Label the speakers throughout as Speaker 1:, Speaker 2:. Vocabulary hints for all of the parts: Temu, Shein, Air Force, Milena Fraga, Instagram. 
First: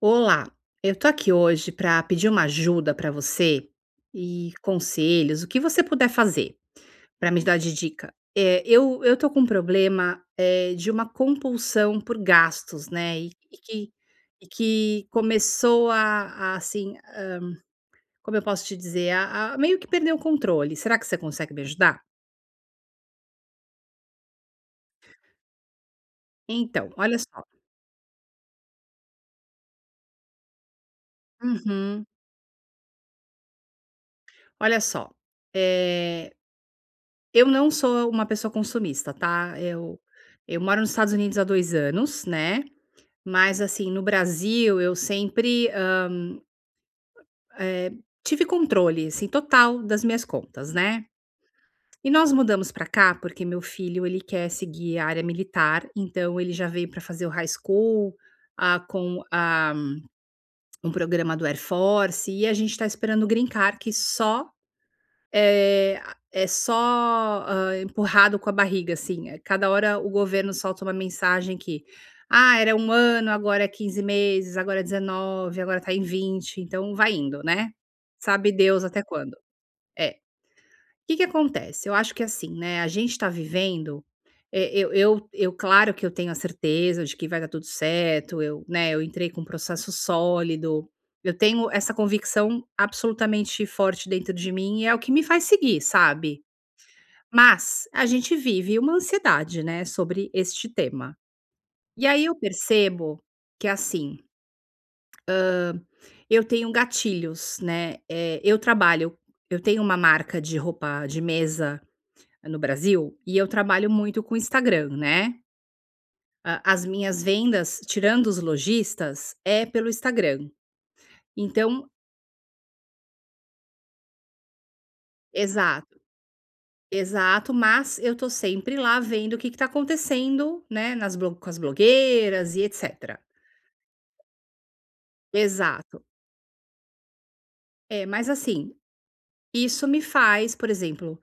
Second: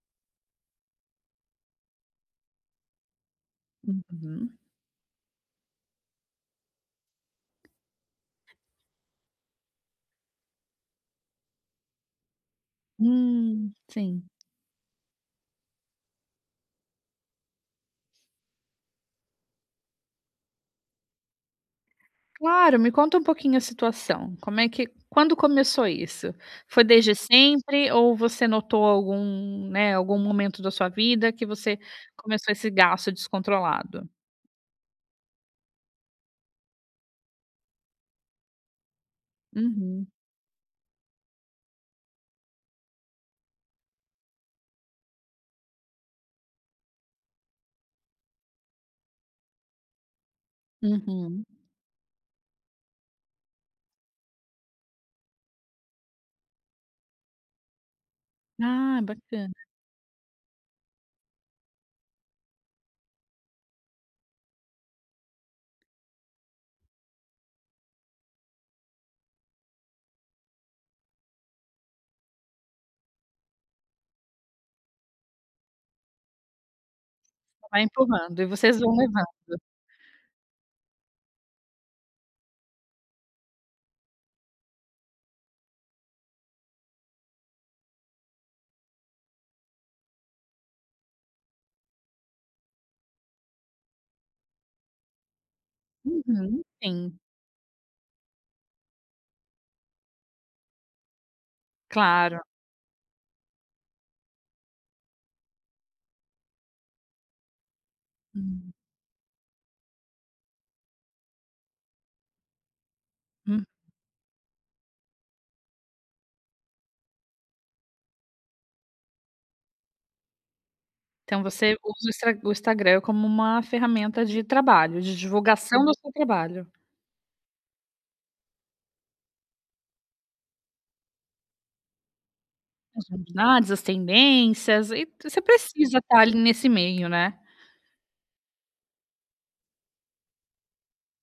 Speaker 1: Olá, eu tô aqui hoje para pedir uma ajuda para você e
Speaker 2: Uhum.
Speaker 1: conselhos, o que você puder fazer para me dar de dica. Eu tô com um problema de uma compulsão por gastos, né? E que,
Speaker 2: Sim.
Speaker 1: começou a assim, como eu posso te dizer, a meio que perder o controle. Será que você consegue me ajudar?
Speaker 2: Claro, me conta um pouquinho a situação. Como é que quando começou isso? Foi
Speaker 1: Então,
Speaker 2: desde
Speaker 1: olha só.
Speaker 2: sempre ou você notou né, algum momento da sua vida que você
Speaker 1: Uhum.
Speaker 2: começou esse gasto descontrolado?
Speaker 1: Olha só. é, Eu não sou uma pessoa consumista, tá. Eu
Speaker 2: Uhum,
Speaker 1: eu moro nos Estados Unidos há 2 anos, né, mas, assim, no Brasil eu sempre, eh, tive controle, assim, total das minhas contas, né.
Speaker 2: uhum.
Speaker 1: E nós mudamos pra cá porque meu filho ele quer seguir a área militar, então ele já veio pra fazer o high school,
Speaker 2: Ah,
Speaker 1: com,
Speaker 2: bacana.
Speaker 1: um programa do Air Force e a gente está esperando o green card que só É é só, empurrado com a barriga, assim, cada hora o governo solta uma mensagem que: "Ah, era um ano, agora é 15 meses, agora é 19, agora tá em 20. Então vai indo, né,
Speaker 2: Vai empurrando e
Speaker 1: sabe
Speaker 2: vocês
Speaker 1: Deus
Speaker 2: vão
Speaker 1: até
Speaker 2: levando.
Speaker 1: quando." É. Que acontece? Eu acho que assim, né, a gente está vivendo, eu claro que eu tenho a certeza de que vai dar tudo certo, eu, né, eu entrei com um processo sólido, eu tenho essa convicção absolutamente forte dentro de mim e é o que me faz seguir, sabe.
Speaker 2: Uhum, sim,
Speaker 1: Mas a gente vive uma ansiedade, né, sobre este tema. E aí eu
Speaker 2: claro.
Speaker 1: percebo que, assim, eu tenho gatilhos, né,
Speaker 2: Hum,
Speaker 1: eu tenho uma marca de roupa de mesa no Brasil, e eu
Speaker 2: hum.
Speaker 1: trabalho muito com Instagram, né. A as minhas vendas, tirando os lojistas, é pelo Instagram.
Speaker 2: Então você
Speaker 1: Então,
Speaker 2: usa o Instra o Instagram como uma ferramenta de trabalho, de divulgação do
Speaker 1: exato,
Speaker 2: seu trabalho.
Speaker 1: exato, mas eu tô sempre lá vendo o que que tá acontecendo, né, nas blo com as blogueiras e
Speaker 2: As
Speaker 1: etcétera.
Speaker 2: novidades, as tendências e você precisa
Speaker 1: Exato.
Speaker 2: estar ali nesse meio, né.
Speaker 1: É, mas assim, isso me faz, por exemplo.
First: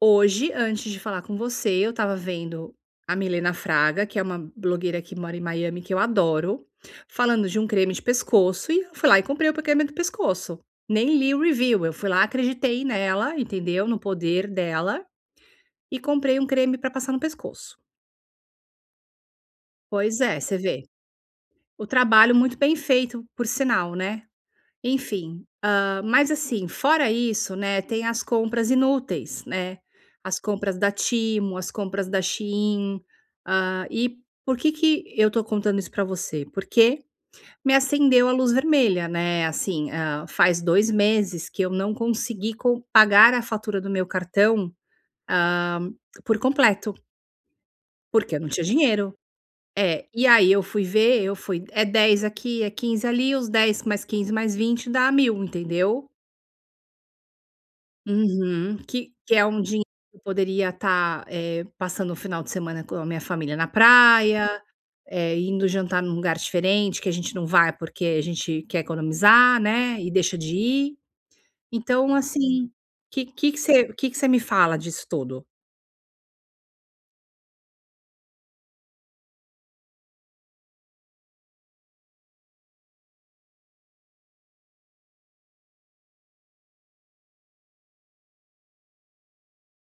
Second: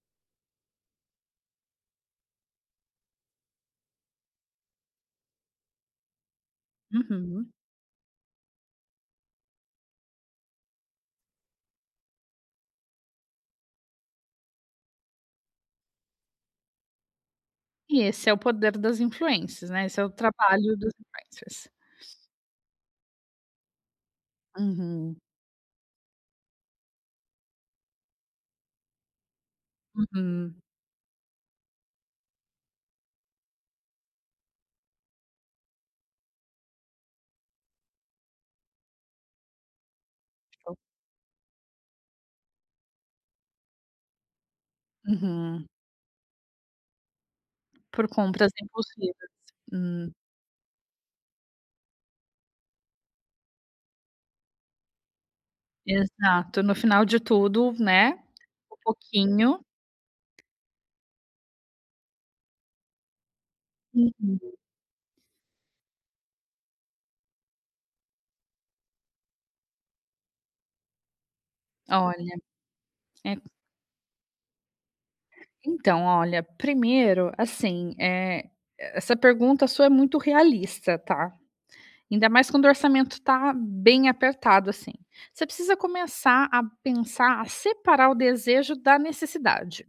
Speaker 1: Hoje, antes de falar com você, eu estava vendo a Milena Fraga, que é uma blogueira que mora em Miami, que eu adoro, falando
Speaker 2: Uhum.
Speaker 1: de um creme de pescoço, e eu fui lá e comprei o creme do pescoço. Nem li o review, eu fui lá, acreditei nela, entendeu? No poder dela, e comprei um creme para passar no pescoço.
Speaker 2: E esse é o poder das influências, né, esse é o
Speaker 1: Pois é, você
Speaker 2: trabalho
Speaker 1: vê.
Speaker 2: dos influencers.
Speaker 1: O trabalho muito bem feito, por sinal, né?
Speaker 2: Uhum,
Speaker 1: Enfim, mas assim, fora isso, né, tem as compras inúteis, né, as
Speaker 2: uhum,
Speaker 1: compras da Temu, as compras da Shein, e por que que eu tô contando isso pra você? Porque me acendeu a luz vermelha, né, assim, faz
Speaker 2: show.
Speaker 1: 2 meses que eu não consegui co pagar a fatura do meu cartão,
Speaker 2: Uhum.
Speaker 1: hã, por completo,
Speaker 2: Por
Speaker 1: porque eu não
Speaker 2: compras
Speaker 1: tinha dinheiro.
Speaker 2: impulsivas.
Speaker 1: É,
Speaker 2: Hum,
Speaker 1: e aí eu fui ver, eu fui é 10 aqui, é 15 ali, os 10 mais 15 mais 20 dá 1.000, entendeu?
Speaker 2: exato. No final de tudo, né, um
Speaker 1: Uhum. Que é um
Speaker 2: pouquinho.
Speaker 1: dinheiro que eu poderia estar, passando o final de semana com a minha família na
Speaker 2: Uhum.
Speaker 1: praia, indo jantar num lugar diferente que a gente não vai porque a gente quer economizar, né, e deixa de ir. Então,
Speaker 2: Olha,
Speaker 1: assim, o que
Speaker 2: é
Speaker 1: que que você que que você me fala disso tudo?
Speaker 2: então, olha, primeiro, assim, essa pergunta sua é muito realista, tá? Ainda mais quando o orçamento tá bem apertado, assim. Você precisa começar a pensar, a separar o desejo da necessidade.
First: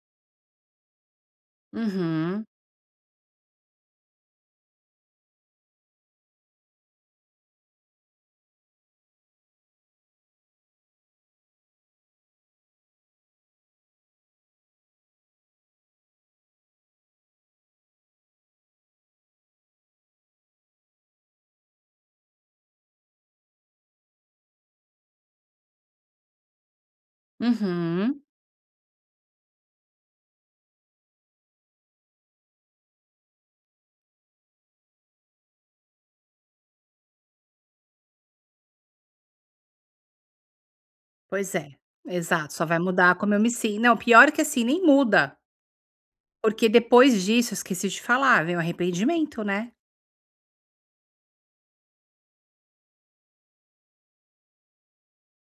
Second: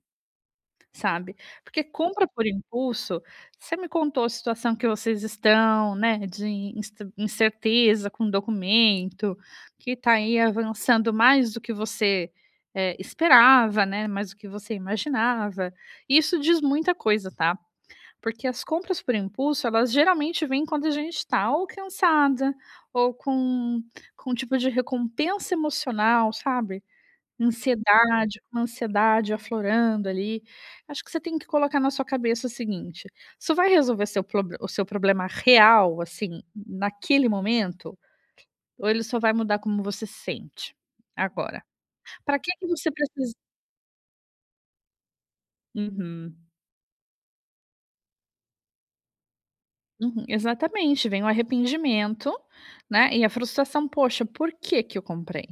Speaker 2: Sabe, porque compra
Speaker 1: Uhum,
Speaker 2: por impulso, você me contou a situação que vocês estão, né, de insta incerteza com o documento, que está aí avançando mais do que você, esperava, né, mais do que você imaginava. Isso diz muita coisa, tá, porque as compras por impulso, elas geralmente vêm quando a gente está ou cansada, ou com um tipo de recompensa emocional, sabe,
Speaker 1: uhum.
Speaker 2: ansiedade, uma ansiedade aflorando ali. Acho que você tem que colocar na sua cabeça o seguinte: isso vai resolver seu proble o seu problema real, assim, naquele momento, ou ele só vai mudar como você se sente
Speaker 1: Pois
Speaker 2: agora?
Speaker 1: é,
Speaker 2: Para que
Speaker 1: exato, só
Speaker 2: que
Speaker 1: vai
Speaker 2: você
Speaker 1: mudar como
Speaker 2: precisa.
Speaker 1: eu me sin não, pior que assim, nem muda,
Speaker 2: Uhum,
Speaker 1: porque depois disso, eu esqueci de falar, vem o arrependimento, né.
Speaker 2: uhum, exatamente. Vem o arrependimento, né, e a frustração: "Poxa, por que que eu comprei?",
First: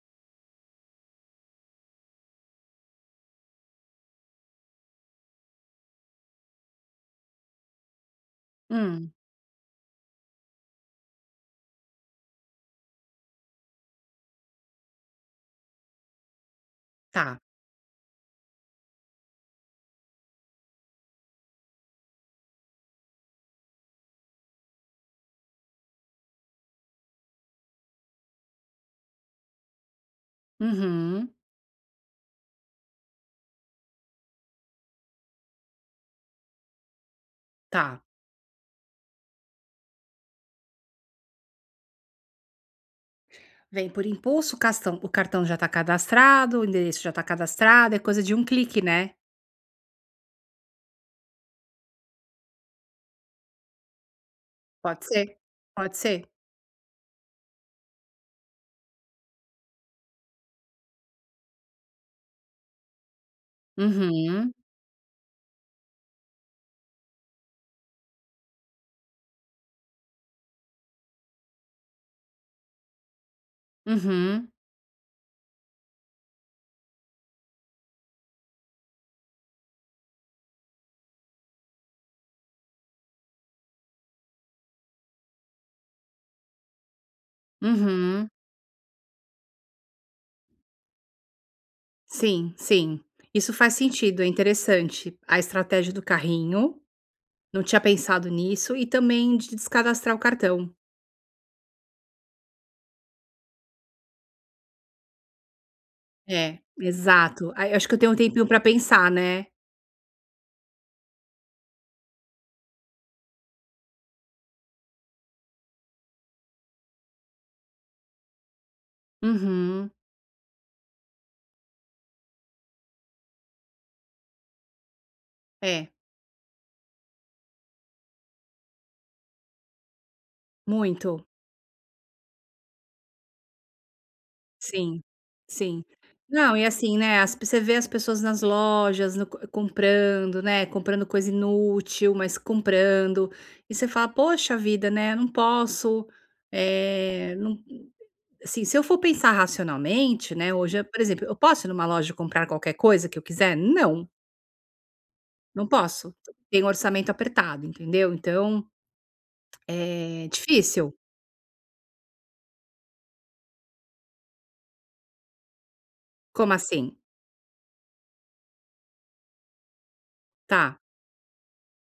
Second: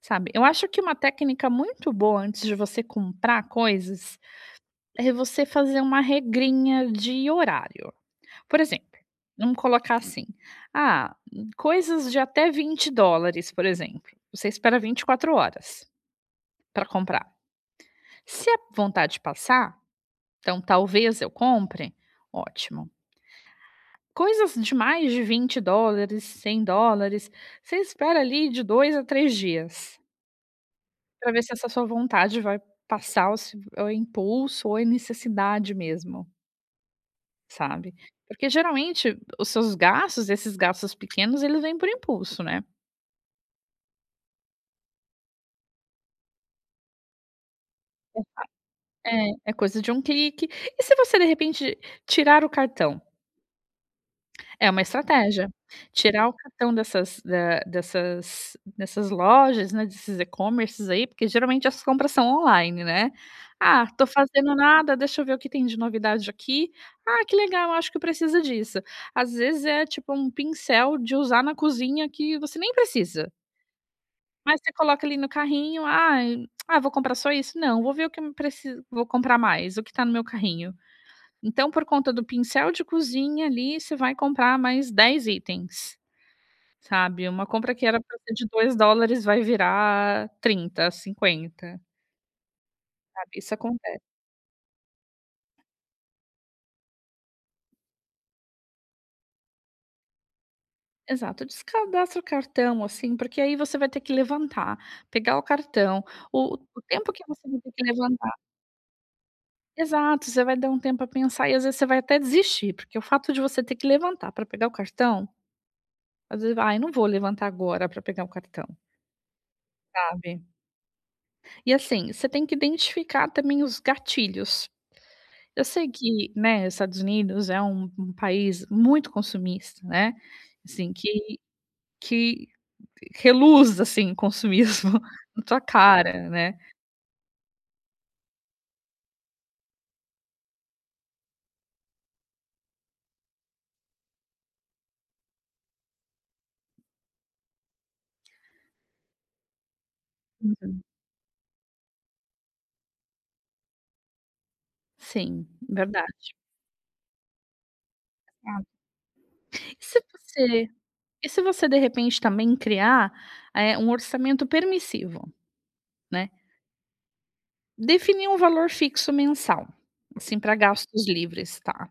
Speaker 2: sabe. Eu acho que uma técnica muito boa antes de você comprar coisas é você fazer uma regrinha de horário. Por exemplo,
Speaker 1: Hum,
Speaker 2: vamos colocar assim: "Ah, coisas de até $20", por exemplo, você espera 24 horas para comprar.
Speaker 1: tá.
Speaker 2: Se a vontade passar, então talvez eu compre, ótimo. Coisas de mais de $20, $100, você espera ali de 2 a 3 dias,
Speaker 1: Uhum,
Speaker 2: para ver se essa sua vontade vai passar ou se ou é o impulso ou é necessidade mesmo, sabe.
Speaker 1: tá.
Speaker 2: Porque geralmente os seus gastos, esses gastos pequenos, eles vêm por impulso, né.
Speaker 1: Vem por impulso, o cartão já está cadastrado, o endereço já está cadastrado, é coisa de um clique, né.
Speaker 2: É, é coisa de um clique. E se você de repente tirar o cartão? É uma
Speaker 1: Pode ser,
Speaker 2: estratégia.
Speaker 1: pode ser.
Speaker 2: Tirar o cartão dessas da dessas dessas lojas, né, desses e-commerces aí, porque geralmente as compras são online, né. "Ah, tô
Speaker 1: Uhum,
Speaker 2: fazendo nada, deixa eu ver o que tem de novidade aqui. Ah, que legal, acho que precisa disso". Às vezes é tipo um pincel de usar na cozinha que você nem precisa,
Speaker 1: uhum,
Speaker 2: mas você coloca ali no carrinho. Ah, vou comprar só isso? Não, vou ver o que eu preci vou comprar mais, o que tá no meu carrinho". Então, por conta do pincel de cozinha ali, você vai comprar mais 10 itens, sabe. Uma compra que era pra
Speaker 1: uhum.
Speaker 2: ser de $2 vai virar 30, 50,
Speaker 1: Sim, sim.
Speaker 2: sabe.
Speaker 1: Isso
Speaker 2: Isso
Speaker 1: faz
Speaker 2: acontece.
Speaker 1: sentido, é interessante. A estratégia do carrinho, não tinha pensado nisso, e também de descadastrar o cartão.
Speaker 2: Exato. Descadastra o cartão, assim, porque aí você vai ter que levantar, pegar o cartão,
Speaker 1: É,
Speaker 2: o tempo que você
Speaker 1: exato.
Speaker 2: vai
Speaker 1: Aí,
Speaker 2: ter que
Speaker 1: acho que eu tenho um
Speaker 2: levantar,
Speaker 1: tempinho para pensar, né.
Speaker 2: exato, você vai dar um tempo pra pensar e às vezes você vai até desistir, porque o fato de você ter que levantar para pegar o cartão, às vezes: "Ai, não vou levantar agora para pegar o cartão",
Speaker 1: Uhum.
Speaker 2: sabe. E assim, você tem que identificar também os gatilhos. Eu
Speaker 1: É,
Speaker 2: sei que, né, Estados Unidos é um país muito consumista, né, assim,
Speaker 1: muito.
Speaker 2: que reluz, assim, consumismo
Speaker 1: Sim,
Speaker 2: na tua
Speaker 1: sim.
Speaker 2: cara,
Speaker 1: Não,
Speaker 2: né.
Speaker 1: e assim, né, as você vê as pessoas nas lojas, no co comprando, né, comprando coisa inútil, mas comprando, e você fala: "Poxa vida, né, não posso, é não", assim, se eu for pensar racionalmente, né,
Speaker 2: Uhum.
Speaker 1: hoje, por exemplo, eu posso ir numa loja e comprar qualquer coisa que eu quiser? Não,
Speaker 2: Sim,
Speaker 1: não posso.
Speaker 2: verdade.
Speaker 1: Tem orçamento apertado, entendeu?
Speaker 2: Ah,
Speaker 1: Então,
Speaker 2: E se
Speaker 1: é
Speaker 2: você
Speaker 1: difícil.
Speaker 2: e se você, de repente, também criar, um orçamento permissivo, né.
Speaker 1: Como assim?
Speaker 2: Definir um valor fixo mensal, assim, para
Speaker 1: Tá.
Speaker 2: gastos livres, tá.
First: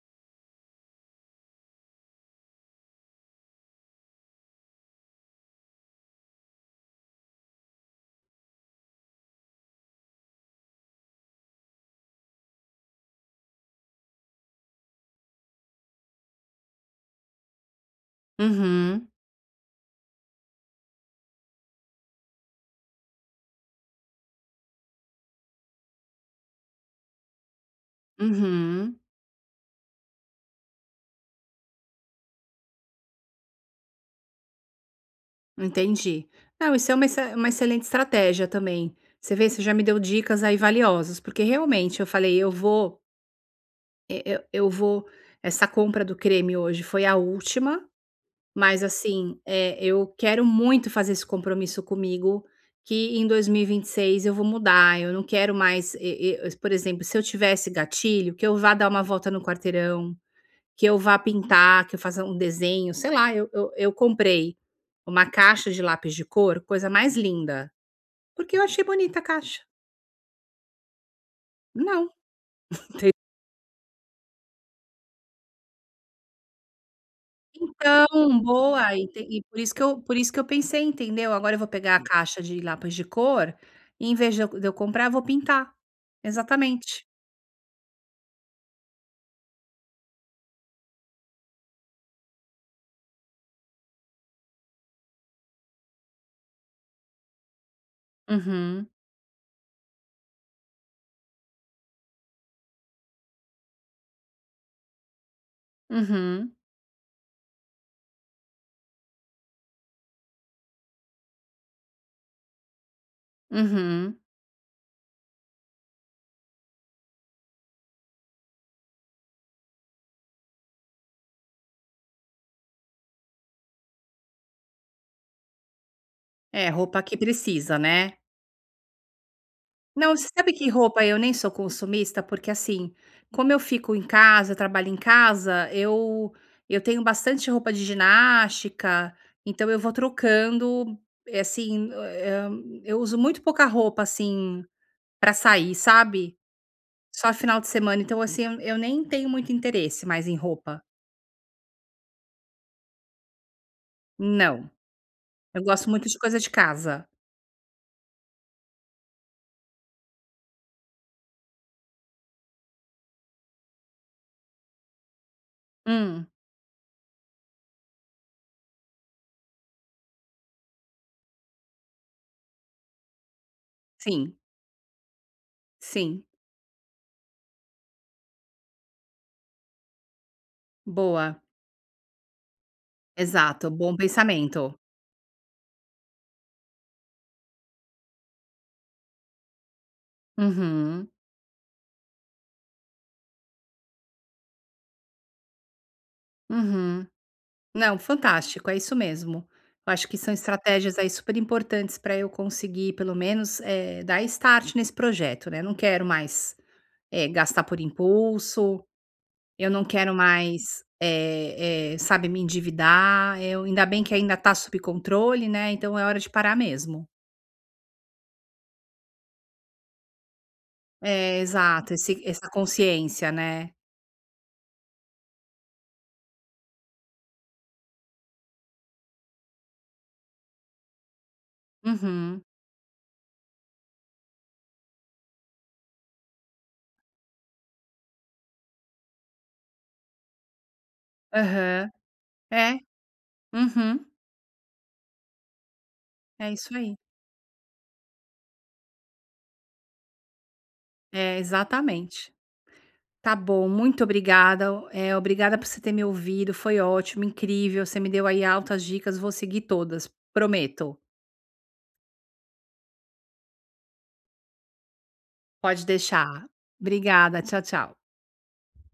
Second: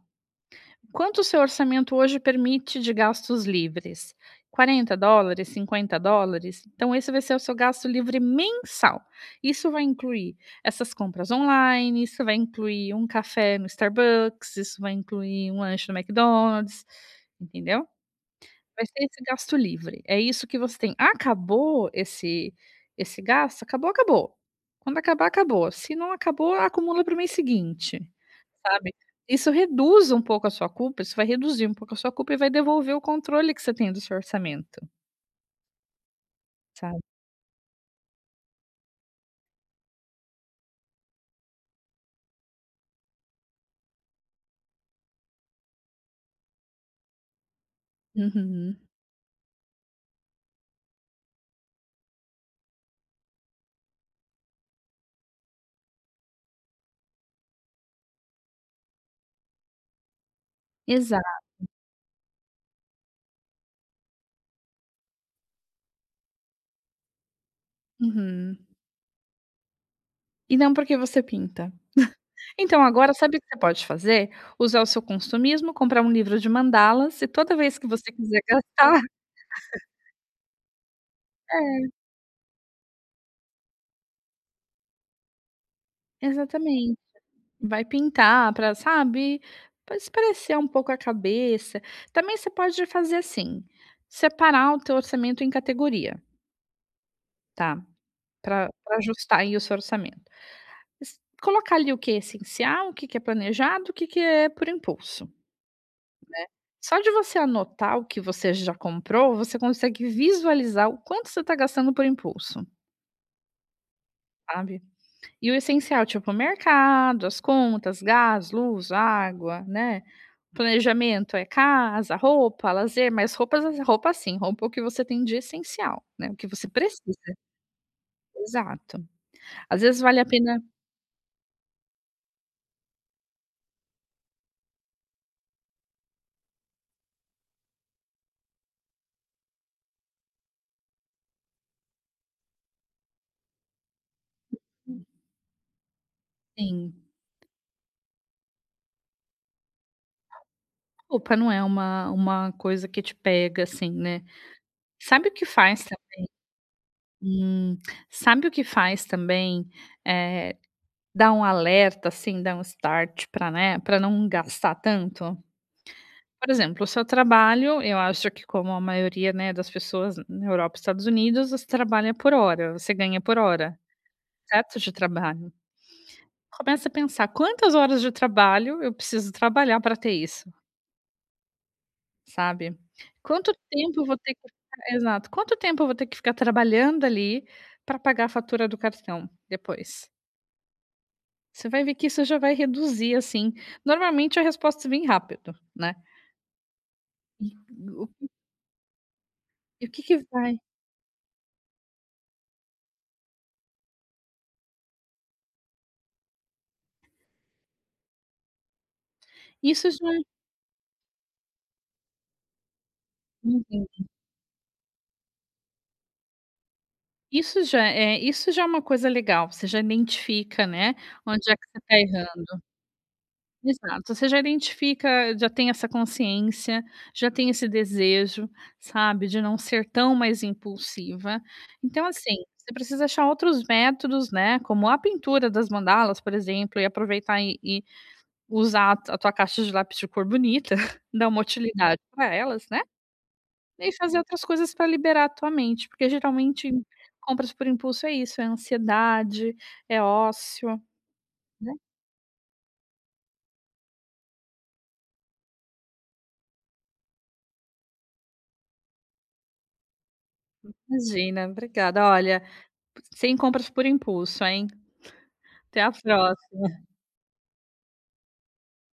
Speaker 2: Quanto o seu orçamento hoje permite de gastos livres? $40, $50? Então, esse vai ser o seu gasto livre mensal. Isso vai incluir essas compras online, isso vai incluir um café no Starbucks, isso vai incluir um lanche no McDonald's, entendeu? Vai ser
Speaker 1: Uhum,
Speaker 2: esse gasto livre, é isso que você tem. Acabou esse gasto, acabou, acabou. Quando acabar, acabou. Se não acabou, acumula para o mês seguinte, sabe.
Speaker 1: uhum.
Speaker 2: Isso reduz um pouco a sua culpa, isso vai reduzir um pouco a sua culpa e vai devolver o controle que você tem do seu orçamento,
Speaker 1: Entendi. Não, isso é
Speaker 2: sabe.
Speaker 1: uma exe uma excelente estratégia também. Você vê, você já me deu dicas aí valiosas, porque realmente eu falei: "Eu vou e eu vou", essa compra do creme hoje foi a última,
Speaker 2: Uhum.
Speaker 1: mas assim, eu quero muito fazer esse compromisso comigo, que em dois mil e vinte e seis eu vou mudar, eu não quero mais e por exemplo, se eu tivesse gatilho, que eu vá dar uma volta no quarteirão. Que eu vá
Speaker 2: Exato.
Speaker 1: pintar, que eu faça um desenho, sei lá, eu comprei uma caixa de lápis de cor, coisa mais linda, porque
Speaker 2: Uhum.
Speaker 1: eu achei bonita a caixa.
Speaker 2: E não porque você pinta.
Speaker 1: Não.
Speaker 2: Então agora sabe o que você pode fazer? Usar o seu consumismo, comprar um livro de mandalas e toda vez que
Speaker 1: Então,
Speaker 2: você quiser
Speaker 1: boa,
Speaker 2: gastar
Speaker 1: e tem por isso que eu pensei, entendeu? Agora eu vou pegar
Speaker 2: é,
Speaker 1: a caixa de lápis de cor e em vez de eu comprar, eu vou pintar.
Speaker 2: exatamente.
Speaker 1: Exatamente.
Speaker 2: Vai pintar para sabe, pra espairecer um pouco a cabeça. Também você pode fazer assim, separar o teu orçamento em categoria, tá, para
Speaker 1: Uhum,
Speaker 2: ajustar aí o seu orçamento. Es Colocar ali o que é essencial, o que que é planejado, o que que é por impulso.
Speaker 1: uhum,
Speaker 2: Só de você anotar o que você já comprou, você consegue visualizar o quanto você está gastando por impulso,
Speaker 1: uhum.
Speaker 2: sabe. E o essencial, tipo mercado, as contas, gás, luz, água, né, planejamento é casa, roupa, lazer, mas roupa sim, roupa é o que você tem de essencial, né, o que você
Speaker 1: É, roupa que
Speaker 2: precisa,
Speaker 1: precisa, né?
Speaker 2: exato. Às vezes
Speaker 1: Não,
Speaker 2: vale a
Speaker 1: você sabe
Speaker 2: pena
Speaker 1: que roupa eu nem sou consumista, porque assim, como eu fico em casa, eu trabalho em casa, eu tenho bastante roupa de ginástica, então eu vou trocando, assim, eu uso muito pouca roupa, assim, pra sair, sabe.
Speaker 2: sim,
Speaker 1: Só final de semana, então assim, eu nem tenho muito interesse mais em roupa.
Speaker 2: roupa não é uma coisa que te pega assim, né.
Speaker 1: Não,
Speaker 2: Sabe o que
Speaker 1: eu
Speaker 2: faz
Speaker 1: gosto
Speaker 2: ta
Speaker 1: muito de coisa de casa.
Speaker 2: hum, sabe o que faz também, eh, dá um alerta assim, dá um start para né, para não gastar tanto?
Speaker 1: Hum,
Speaker 2: Por exemplo, o seu trabalho, eu acho que como a maioria, né, das pessoas na Europa e Estados Unidos, você trabalha por hora, você ganha por hora,
Speaker 1: sim,
Speaker 2: certo? De trabalho.
Speaker 1: sim.
Speaker 2: Começa a pensar quantas horas de trabalho eu preciso trabalhar para ter isso,
Speaker 1: Boa.
Speaker 2: sabe? Quanto
Speaker 1: Exato, bom
Speaker 2: tempo eu vou ter que
Speaker 1: pensamento.
Speaker 2: ficar exato, quanto tempo eu vou ter que ficar trabalhando ali para pagar a fatura do cartão depois?
Speaker 1: Uhum,
Speaker 2: Você vai ver que isso já vai reduzir, assim, normalmente a resposta vem rápido, né.
Speaker 1: uhum.
Speaker 2: E
Speaker 1: Não,
Speaker 2: o
Speaker 1: fantástico, é isso mesmo.
Speaker 2: e o
Speaker 1: Eu
Speaker 2: que
Speaker 1: acho que
Speaker 2: que
Speaker 1: são
Speaker 2: vai.
Speaker 1: estratégias aí super importantes para eu conseguir, pelo menos, dar start nesse projeto, né. Não quero mais, gastar por impulso, eu não
Speaker 2: isso
Speaker 1: quero mais, sabe, me endividar. Eu ainda
Speaker 2: já
Speaker 1: bem que ainda está sob controle, né, então é hora de parar mesmo.
Speaker 2: Isso já é isso já é uma coisa legal, você já identifica, né,
Speaker 1: É,
Speaker 2: onde é que você
Speaker 1: exato,
Speaker 2: está
Speaker 1: esse essa
Speaker 2: errando.
Speaker 1: consciência, né.
Speaker 2: Exato, você já identifica, já tem essa consciência, já tem esse desejo, sabe, de não ser tão mais impulsiva. Então, assim,
Speaker 1: Uhum.
Speaker 2: você precisa achar outros métodos, né, como a pintura das mandalas, por exemplo, e aproveitar e usar a tua caixa de lápis de cor bonita, dar uma
Speaker 1: Aham.
Speaker 2: utilidade para elas,
Speaker 1: É.
Speaker 2: né. E
Speaker 1: Uhum.
Speaker 2: fazer outras coisas para liberar a tua mente, porque
Speaker 1: É
Speaker 2: geralmente
Speaker 1: isso aí.
Speaker 2: compras por impulso é isso, é ansiedade, é ócio,
Speaker 1: É,
Speaker 2: né.
Speaker 1: exatamente. Tá bom, muito obrigada, é obrigada por você ter me ouvido, foi ótimo, incrível, você me deu aí altas dicas, vou seguir todas, prometo.
Speaker 2: Imagina, obrigada. Olha, sem compras por impulso, hein. Até
Speaker 1: Pode
Speaker 2: a
Speaker 1: deixar.
Speaker 2: próxima.
Speaker 1: Obrigada, tchau, tchau.